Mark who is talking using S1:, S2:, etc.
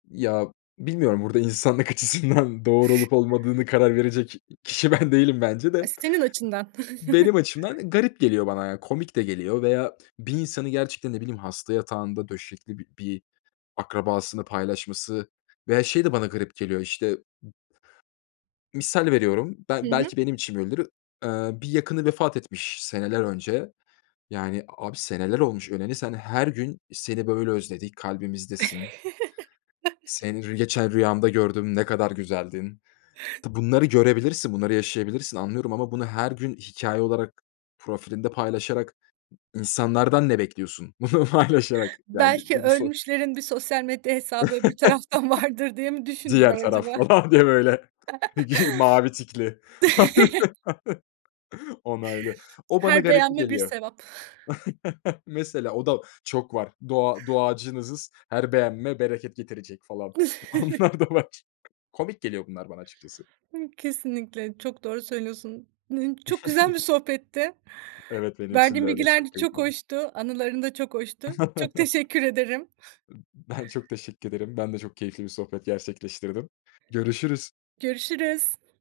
S1: Ya, bilmiyorum, burada insanlık açısından, doğru olup olmadığını karar verecek kişi ben değilim bence
S2: Aaa,
S1: de.
S2: senin açından.
S1: Benim açımdan, eee, garip geliyor bana. Ya, komik de geliyor veya bir insanı gerçekten, ne bileyim, hasta yatağında döşekli bi bir akrabasını paylaşması veya şey de bana garip geliyor işte misal veriyorum,
S2: Hı
S1: ben
S2: hı.
S1: belki benim için böyledir. Eee, bir yakını vefat etmiş seneler önce. Yani a abi seneler olmuş öleli, sen her gün seni böyle özledik, kalbimizdesin. Seni rü geçen rüyamda gördüm, ne kadar güzeldin. Tı bunları görebilirsin, bunları yaşayabilirsin anlıyorum ama bunu her gün hikâye olarak profilinde paylaşarak insanlardan ne bekliyorsun bunu paylaşarak? Yani bir
S2: Belki
S1: bunu so
S2: ölmüşlerin bir sosyal medya hesabı öbür taraftan vardır diye mi düşündüler
S1: Diğer taraf
S2: acaba?
S1: falan diye böyle gi mavi tikli. Onaylı. O bana
S2: Her
S1: garip
S2: beğenme bir
S1: geliyor.
S2: sevap.
S1: Mesela o da çok var. Dua duacınızız, her beğenme bereket getirecek falan, onlar da var. Komik geliyor bunlar bana açıkçası.
S2: Iıı, kesinlikle, çok doğru söylüyorsun. Iıı, çok güzel bir sohbetti.
S1: Evet, benim için de
S2: Verdiğin
S1: öyle,
S2: bilgiler de
S1: çok keyif
S2: çok
S1: aldım.
S2: hoştu, anıların da çok hoştu. Çok teşekkür ederim.
S1: I ben çok teşekkür ederim. Ben de çok keyifli bir sohbet gerçekleştirdim. Görüşürüz.
S2: Görüşürüz.